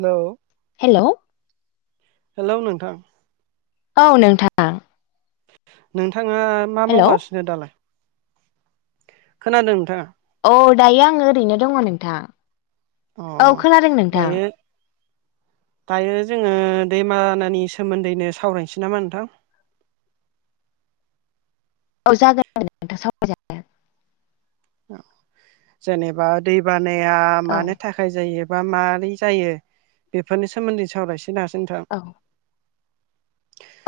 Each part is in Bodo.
हेल' हेल' हेलौ नोंथां औ नोंथां नोंथांङा मा हेलौ मावगासिनो दालाय खोनादों नोंथांङा? औ दायो आंङो ओरैनो दंङो नोंथां। अ औ खोनादों नोंथां दायो दायो जोंङो दैमानानि सोमोन्दैनो सावरायनोसै नामा नोंथां? औ जागोन नोंथां [unintelligible] औ जेनेबा दैबानाया औ मानो थाखाय थाखाय जायो बा माबारै जायो बेफोरनि सोमोन्दै सावरायसनिसै ना नोंथां? औ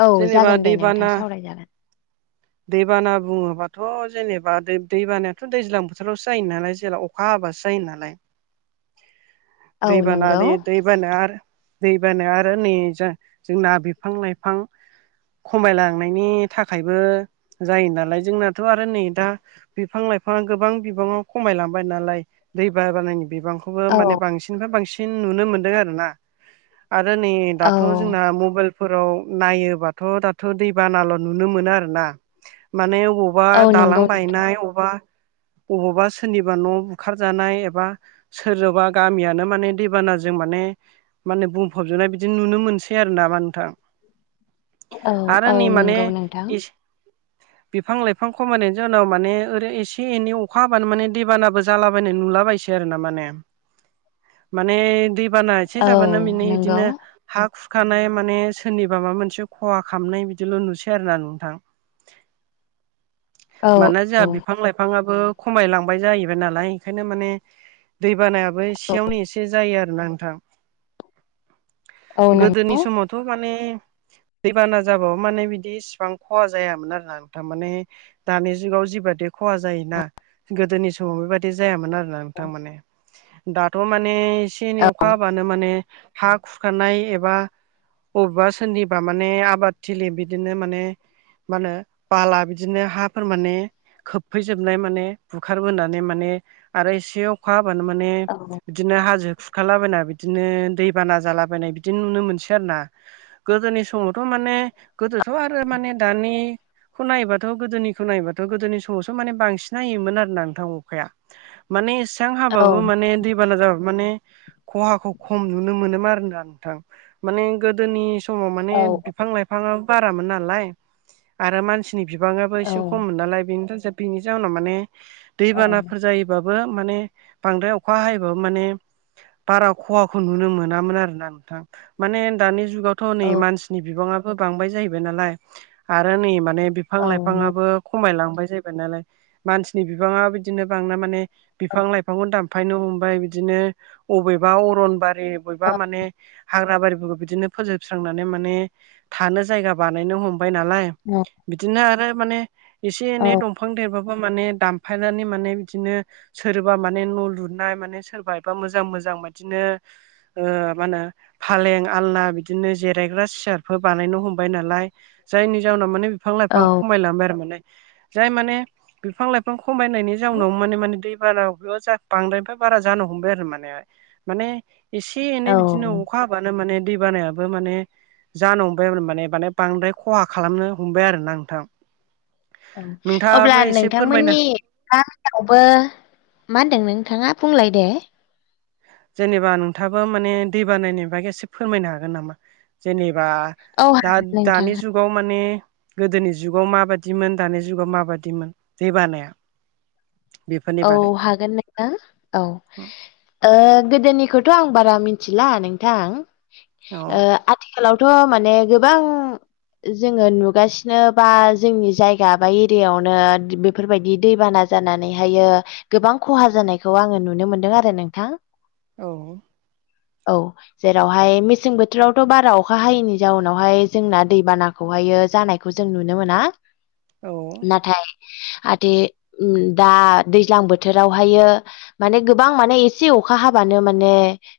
औ जेनेबा जागोन दे नोंथां दैबाना सावरायजागोन दैबाना बुंङोबाथ' जेनेबा दै दैबाना थ' दैज्लां बोथोरावसो जायो नालाय जेला अखा हाबासो जायो नालाय। औ दैइ बाना नंगौ बे दैइ दै बाना आरो दै बाना आरो नै जा जोंनाा बिफां लाइफां खमायलांनायनि थाखायबो जायो नालाय जोंनाथ' आरो नै दा बिफां लाइफां बिफाङा गोबां बिबांङाव खमायलांबाय नालाय दै ब बानायनि बिबांखौबो औ माने बांसिननिफ्राय बांसिन बां नुनो मोनदों आरोना आरो नै औ दाथ' जोंना मबेल फोराव नायोबाथ' दाथ' दै बानाल' नुनो मोनो आरोोना माने अबा बबावबा औ दालां नंगौ नोंथां बायनाय अबावबा अबावबा सोरनिबा न' बुखारजानाय एबा सोरजोंबा गामियानो माने दैबानाजों माने माने बुंफबजोबनाय बिदि नुनो मोनसै आरो नामा नोंथां? औ आरो औ नै माने नंगौ नोंथां बिफां लाइफां खमायनायनि जनाव माने ओरै एसे एसे एनै अखा हाबानो माने दैबानाबो जालाबायनाय नुलाबायसै आरो ना माने माने दैबाना एसे औ जाबानो बिनि नंगौ बिदिनो हा खुरखानाय माने सोरनिबा माबा मोनसे खहा खालामामनाय बिदिल' नुसै आरो ना नोंथां। औ माना जोंहा औ बिफां लाइ बिफांाबबो खमाय लांबाय जाहैबाय नालाय बेखायनो मान दै बाना ओमफ्राय औ सियावनो एसे जायो आरो ना नोंथां। औ नंगौ गोदोनि समावथ' माने दै बाना जाबाबो माने बिदि इसिबां खहा जायामोन आरो नोंथां माने दानि जुगाव जि बादि खहा जायोना गोदोनि समाव बेबायदि जायामोन आरोना नोंथां माने। दाथ' माने एसे एनै औ अखा हाबानो माने हा खुरखानाय एबा बबेबा सोरनिबा माने आबादथिलि बिदिनो माने मा होनो बाला बिदिनो हाफोर माने फैजोबनाय माने बुखारबोनानै माने आरो एसे अखा हाबानो माने औ बिदिनो हाजो खुरखालाबायना बिदिनो दै बाना जालाबायनाय बिदि नुनो मोनसै आरो ना। गोदोनि समावथ' माने गोदोथ' आरो माने दानिखौ नायबाथ' गोदोनिखौ नायबाथ' गोदोनि सम मावसो माने बांसिन नायोमोन आरो ना नोंथां अखाया। माने इसेबां औ हाबाबो माने दै बाना जाबाबो माने खहाखौ खम नुनो मोनोन आरोना नोंथां माने गोदोनि समाव माने बिफां-लाइफाङाबो बारामोन नालाय आरो मानसि नि बिबाङाबो औ एसे खम नालाय बेनि जाउनाव माने दै बानाफोर जायोबा माने बाबो माने बांद्राय अखा हायोबाबो माने बारा खहाखौ नुनो मोनामोन आरोना नोंथां माने दानि जुगावथ' थ' नै मानसिनि बिबाङाबो बांबाय जाहैबाय नालाय आरो नै माने बिफां-लाइफांबो खमायलांबाय जाहैबाय नालाय मानसिनि बिबाङा बिदिनो बांना माने बिफां लाइफांखौ दान फैनो हमबाय बिदिनो अबेबा अरनबारि बबेबा माने हाग्रा बारिफोरखौ बिदिनो फोजोबस्रांनानै माने थानो जायगा बानायनो हमबाय नालाय औ। बिदिनो आरो माने एसे एनै दंफां देरबाबो माने दानफायनानै माने बिदिनो सोरबा माने न' लुनाय माने सोरबा एबा मोजां मोजां बिदिनो ओ मा होनो फालें, आलना बिदिनो जिरायग्रा सियारफोर बानायनो हमबाय नालाय जायनि जाहोनाव माने बिफां औ लाइफां खमायलांबाय आरो माने जाय माने बिफां लाइफां खमायनायनि जाउनाव माने माने दै बाना बांद्रायनिफ्राय बारा जानो हमबाय आरो माने माने एसे औ एनै बिदिनो अखा अखा हाबानो माने दै बानायाबो माने जानो हमबाय आरो माने माने बांद्राय खहा खालामनो हमबाय आरोना नोंथां। औ नोंथाङाबो अब्ला एसे फोरमायनो नोंथांमोननि गामिवबो मा होनदों नोंथाङा बुंलाय दे जेनेबा नोंथाबो माने दै बानायनि बागै एसे फोरमायनो हागोन नामा? जेनेबा औ दा हागोन नोंथां दानि जुग जुगाव माने गोदोनि जुगाव माबादिमोन दानि जुगाव माबादिमोन दै बानाया? बेफोरनि औ बागै हागोन नोंथां औ। ओ गोदोनिखौथ' आं बारा मिथिला नोंथां औ ओ आथिखालावथ' माने गोबां जोङो नुगासिनो बा जोंनि जायगा बा एरियायावनो बेफोर बायदि दैबाना जानानै बेहायो गोबां खहा जानायखौ आङो नुनो मोनदों आरो नोंथां। औ। औ। जेरावहाय मेसें बोथोरावथ' बारा अखा हायैनि जाउनावहाय जोंना दै बाना खौहायो जानायखौ जों नुनो मोना। औ। नाथाय आदे उम दा दैज्लां बोथोरावहायो माने गोबां माने एसे अखा हाबानो माने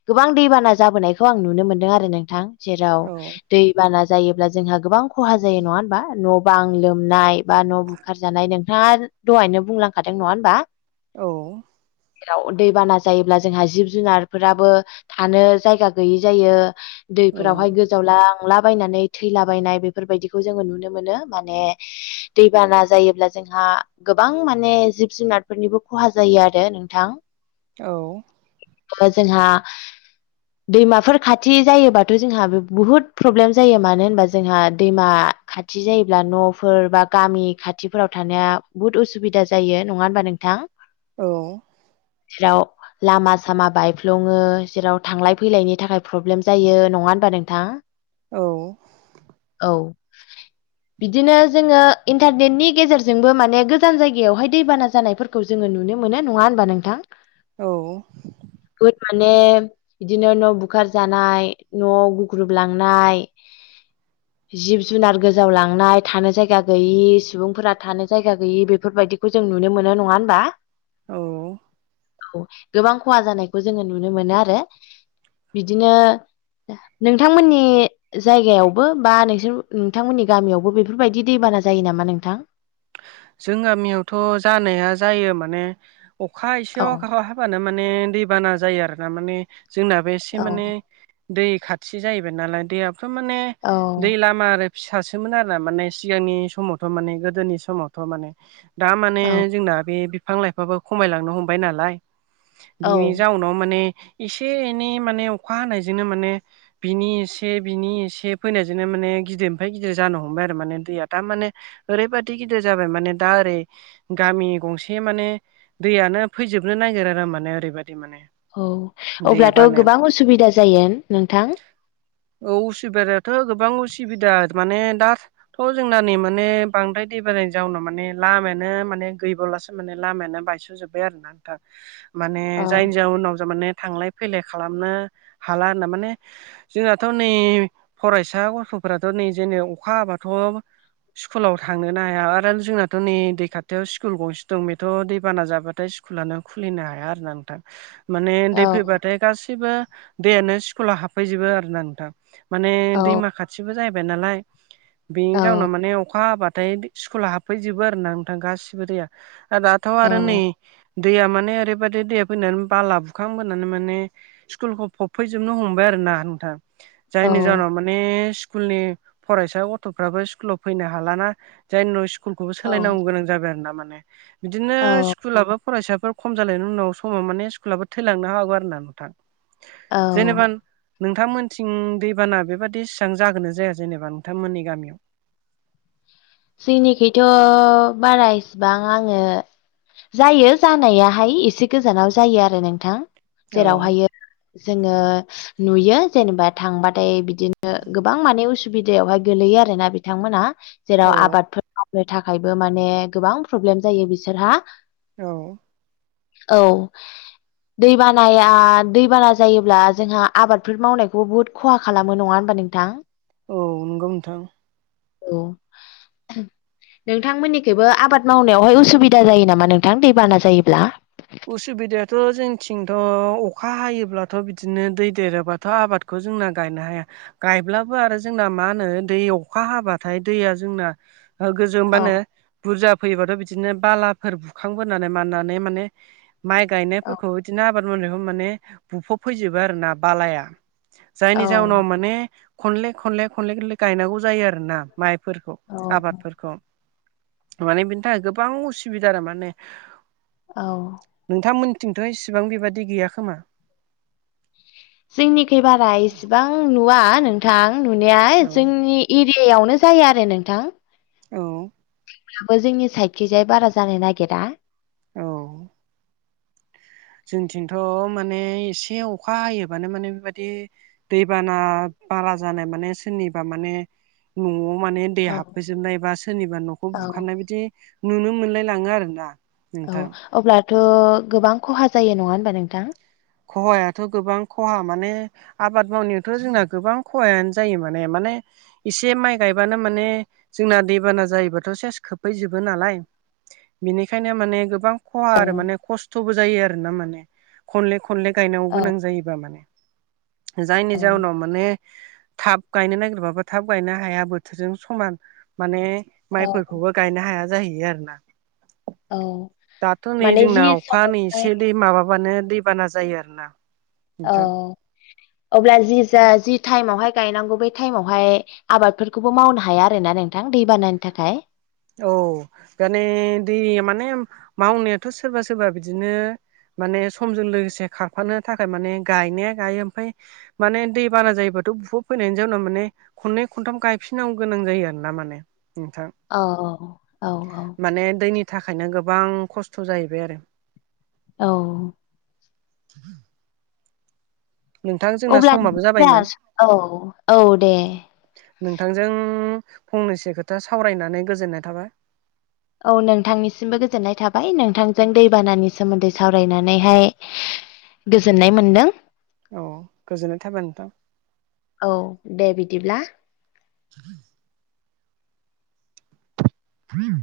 गोबां दै बाना जाबोनायखौ आं नुनो मोनदों आरो नोंथां। जेराव औ दै बाना जायोब्ला जोंहा गोबां खहा जायो नङा होमबा न' बां लोमनाय बा न' बुखारजानाय नोंथाङा दहायनो बुंलांखादों नङा होमबा औ जेराव दैबाना जायोब्ला जोंहा जिब जुनारफोराबो थानो जायगा गैयि जायो औ दैफोरावहाय गो जावलांला बायनानै थैलाबायनाय बेफोरबायदिखौ जोङो नुनो मोनो माने दैबाना जायोब्ला जोंहा गोबां माने जिब जुनारफोरनिबो खहा जायो आरो नोंथां औ ओ जोंहा [inaudible] दैमाफोर खाथि जायोबाथ' जोंहा बुहुद प्रब्लेम जायो मानो होनबा जोंहा दैमा खाथि जायोब्ला न'फोर बा गामि खाथिफोराव थानाया बुहुद उसुबिदा जा जायो नङा होनबा नोंथां औ जेराव लामा सामा बायफ्लुङो जेराव थांलाय फैलायनि थाखाय प्रब्लेम जायो नङा होनबा नोंथां औ औ बिदिनो जोङो इन्टारनेटनि गेजेरजोंबो माने गोजान जाय गायावहाय दैबाना जानायफोरखौ जोङो नुनो मोनो नङा होनबा नोंथां औ बुहुद माने बिदिनो न' बुखार जानाय न'आव गुग्रुबलांनाय जिब जुनार गोजाव लांनाय थानो जायगा गैयि सुबुंफोरा थानो जायगा गैयि बे फोरबायदिखौ जों नुनो मोनो नङा होनबा औ औ गोबां खहा जानायखौ जोङो नुनो मोनो आरो बिदिनो नोंथांमोननि जायगायावबो बा नोंसोर नोंथांमोननि गामियावबो बेफोरबायदि दैबाना जायो नामा नोंथां जों गामियावथ' जानाया जायो माने अखा औ एसेयाव [unintelligible] हाबानो माने दैबाना जायो आरो ना माने जोंनाबो एसे औ माने दै खाथि जाहैबाय नालाय दैयाथ' माने औ दै लामा आरो फिसासोमोन आरो ना माने सिगांनि समावथ' माने गोदोनि समावथ' माने दा माने औ जोंना बे बिफां लाइफाबो खमायलांनो हमबाय नालाय औ बिनि जाउ न' माने एसे एनै माने अखा हानायजोंनो माने बिनि एसे बिनि एसे फैनायजोंनो माने गिदिरनिफ्राय गिदिर जानो हमबाय आरो माने दैया थारमाने ओरैबादि गिदिर जाबाय माने दा ओरै गामि गंसे माने दैयानो फैजोबनो नागिर आरो माने ओरैबायदि माने औ अब्लाथ' देबानो गोबां उसुबिदा जायो नोंथां औ उसुबिदायाथ' गोबां उसुबिदा माने दा थ' जोंना नै माने बांद्राय दै बानानि जाउनाव माने लामायानो माने गैबावलासो माने लामायानो बायस'जोब्बाय आरो ना नोंथां माने औ जायनि जाउनाव माने थांलाय फैलाय खालामनो हाला होनना माने जोंनाथ' नै फरायसा गथ'फोराथ' नै जेने अखा हाबाथ' स्कुलाव था थांनोना हाया आरो जोंनाथ' नै दै खाथियाव स्कुल गंसे दं बेथ' दैबाना जाबाथाय स्कुल स्कुलानो खुलिनो हाया आरो ना नोंथां माने उन्दै औ फैबाथाय गाैबो दैयानो स्कुलाव हाबफैजोबो आरो ना नोंथां माने औ दैमा खाथिबो जाहैबाय नालाय बेनि औ जाउनाव माने अखा हाबा थाय स्कुला हाबफैजोबो आरो ना नोंथां गासिबो दैया दाथ' आरो नै औ दैया माने ओरैबायदि दैया फैनानै बाला बुखांबोनानै माने स्कुलखौ फबफैजोबनो हमबाय आरो ना नोंथां औ जायनि जाहोननाव माने स्कुलनि फरायसा गथ'फ्राबो स्कुलाव फैनो हालाना जायनि जाहोनाव स्कुलखौबो औ सोलायनांगौ गोनां जाबाय आरो ना माने बिदिनो औ स्कुलाबो फरायसाफोर खम जालायनायनि उनाव समाव माने स्कुलाबो थैलांनो हागौ आरो ना नोंथां औ जेनेबा नोंथांमोनथिं दैबाना बेबादि इसिबां जागोन ना जाया जेनेबा नोंथांमोननि गामियाव जोंनिखैथ' बारा इसिबां आङो जायो जानायाहाय एसे गोजानाव जायो आरो नोंथां औ जेरावहाय जोङो नुयो जेनेबा थांबाथाय बि दिनो गोबां माने उसुबिदायावहाय गोलैयो आरोना बिथांमोना औ जेराव आबादफोर मावनो थाखायबो माने गोबां प्रब्लेम जायो बिसोरहा औ औ दैबानाया दैबाना जायोब्ला जोंहा आबादफोर मावनायखौ बहुद खहा खालामो नङा होनबा नोंथां औ नंगौ नोंथां औ नोंथांमोननिखैबो आबाद मावनायावहाय उसुबिदा जायो नामा नोंथां दैबाना जायोब्ला उसुबिदायाथ' जोंथिंथ' अखा हायोब्लाथ' बिदिनो दै देरोबाथ' आबाद खौ जोंना गायनो हाया गायब्लाबो आरो जोंना मा होनो दै अखा हाबाथाय दैया जोंना औ गोजौमबानो बुरजा फैयोबाथ' बिदिनो बालाफोर बुखांबोनानै माननानै माने माइ औ गायनायफोरखौ बिदिनो आबाद मावनायखौ माने बुफबफैजोबो आरो ना बालाया जायनि औ जाहोनाव माने खनले खनले खनले खनले गायनांगौ जायो आरो ना माइफोरखौ औ आबादफोरखौ माने बिनि थाखाय गोबां उसुबिदा आरो माने औ नोंथांमोनथिंथ' इसेबां बेबादि गैया खोमा जोंनिखै बारा एसेबां नुवा नोंथां औ नुनाया जोंनि एरियायावनो जायो आरो नोंथां औ थेवबो जोंनि साइदखिजाय बारा जानो नागिरा औ जोंथिंथ' माने एसे अखा हायोबानो माने बेबादि दैबाना बारा जानाय माने सोरनिबा माने न'आव माने दै औ हाबफैजोबनाय बा सोरनिबा न'खौ औ बुखारनाय बिदि नुनो मोनलाय लाङो आरो ना औ अब्लाथ' गोबां खहा जायो नङा होनबा नोंथां खहायाथ' गोबां खहा माने आबाद मावनायावथ' जोंना गोबां खहायानो जायो माने माने एसे माइ गायबानो माने जोंना दैबाना जायोबाथ' सेस खोबहैजोबो नालाय बिनिखायनो माने गोबां खहा औ आरो माने खस्थ'बो जायो आरो ना माने खनले खनले गायनांगौ औ गोनां जायोबा माने जायनि औ जाहोनाव माने थाब गायनो नागिरबाबो थाब गायनो हाया बोथोरजों समान माने औ माइफोरखौबो गायनो हाया जाहैयो आरो ना औ दाथ' नै माने जोंना जि अखा नै समावहाय एसे दै माबाबानो दैबाना जायो आरोना औ नोंथां अब्ला जि जा जि टाइमावहाय गायनांगौ बे थाटाइमावहाय आबादफोरखौबो मावनो हाया आरो ना नोंथां दै बानानि थाखाय औ माने दैया माने मावनायाथ' सोरबा सोरबा बिदिनो माने समजों लोगोसे खारफानो थाखाय माने गायनाया गायो ओमफ्राय माने दै बाना जायोबाथ' बुहुव फैनायनि जाउनाव माने खननै खनथाम गायफिनांगौ गोनां जायो आरोना माने नोंथां। अ औ औ माने दैनि थाखायनो गोबां खस्थ' जाहैबाय आरो। औ [inaudible] नोंथां जोंना अब्ला समाबो जाबायमोन जोहा औ औ दे नोंथांजों फंनैसो खोथा सावरायनानै गोजोननाय थाबाय। औ नोंथांनिसिमबो गोजोननाय थाबाय नोंथांजों दैबानानि सोमोन्दै सावरायनानैहाय [inaudible] गोजोननाय मोनदों। औ गोजोननाय थाबाय नोंथां। औ दे बिदिब्ला [inaudible] [inaudible]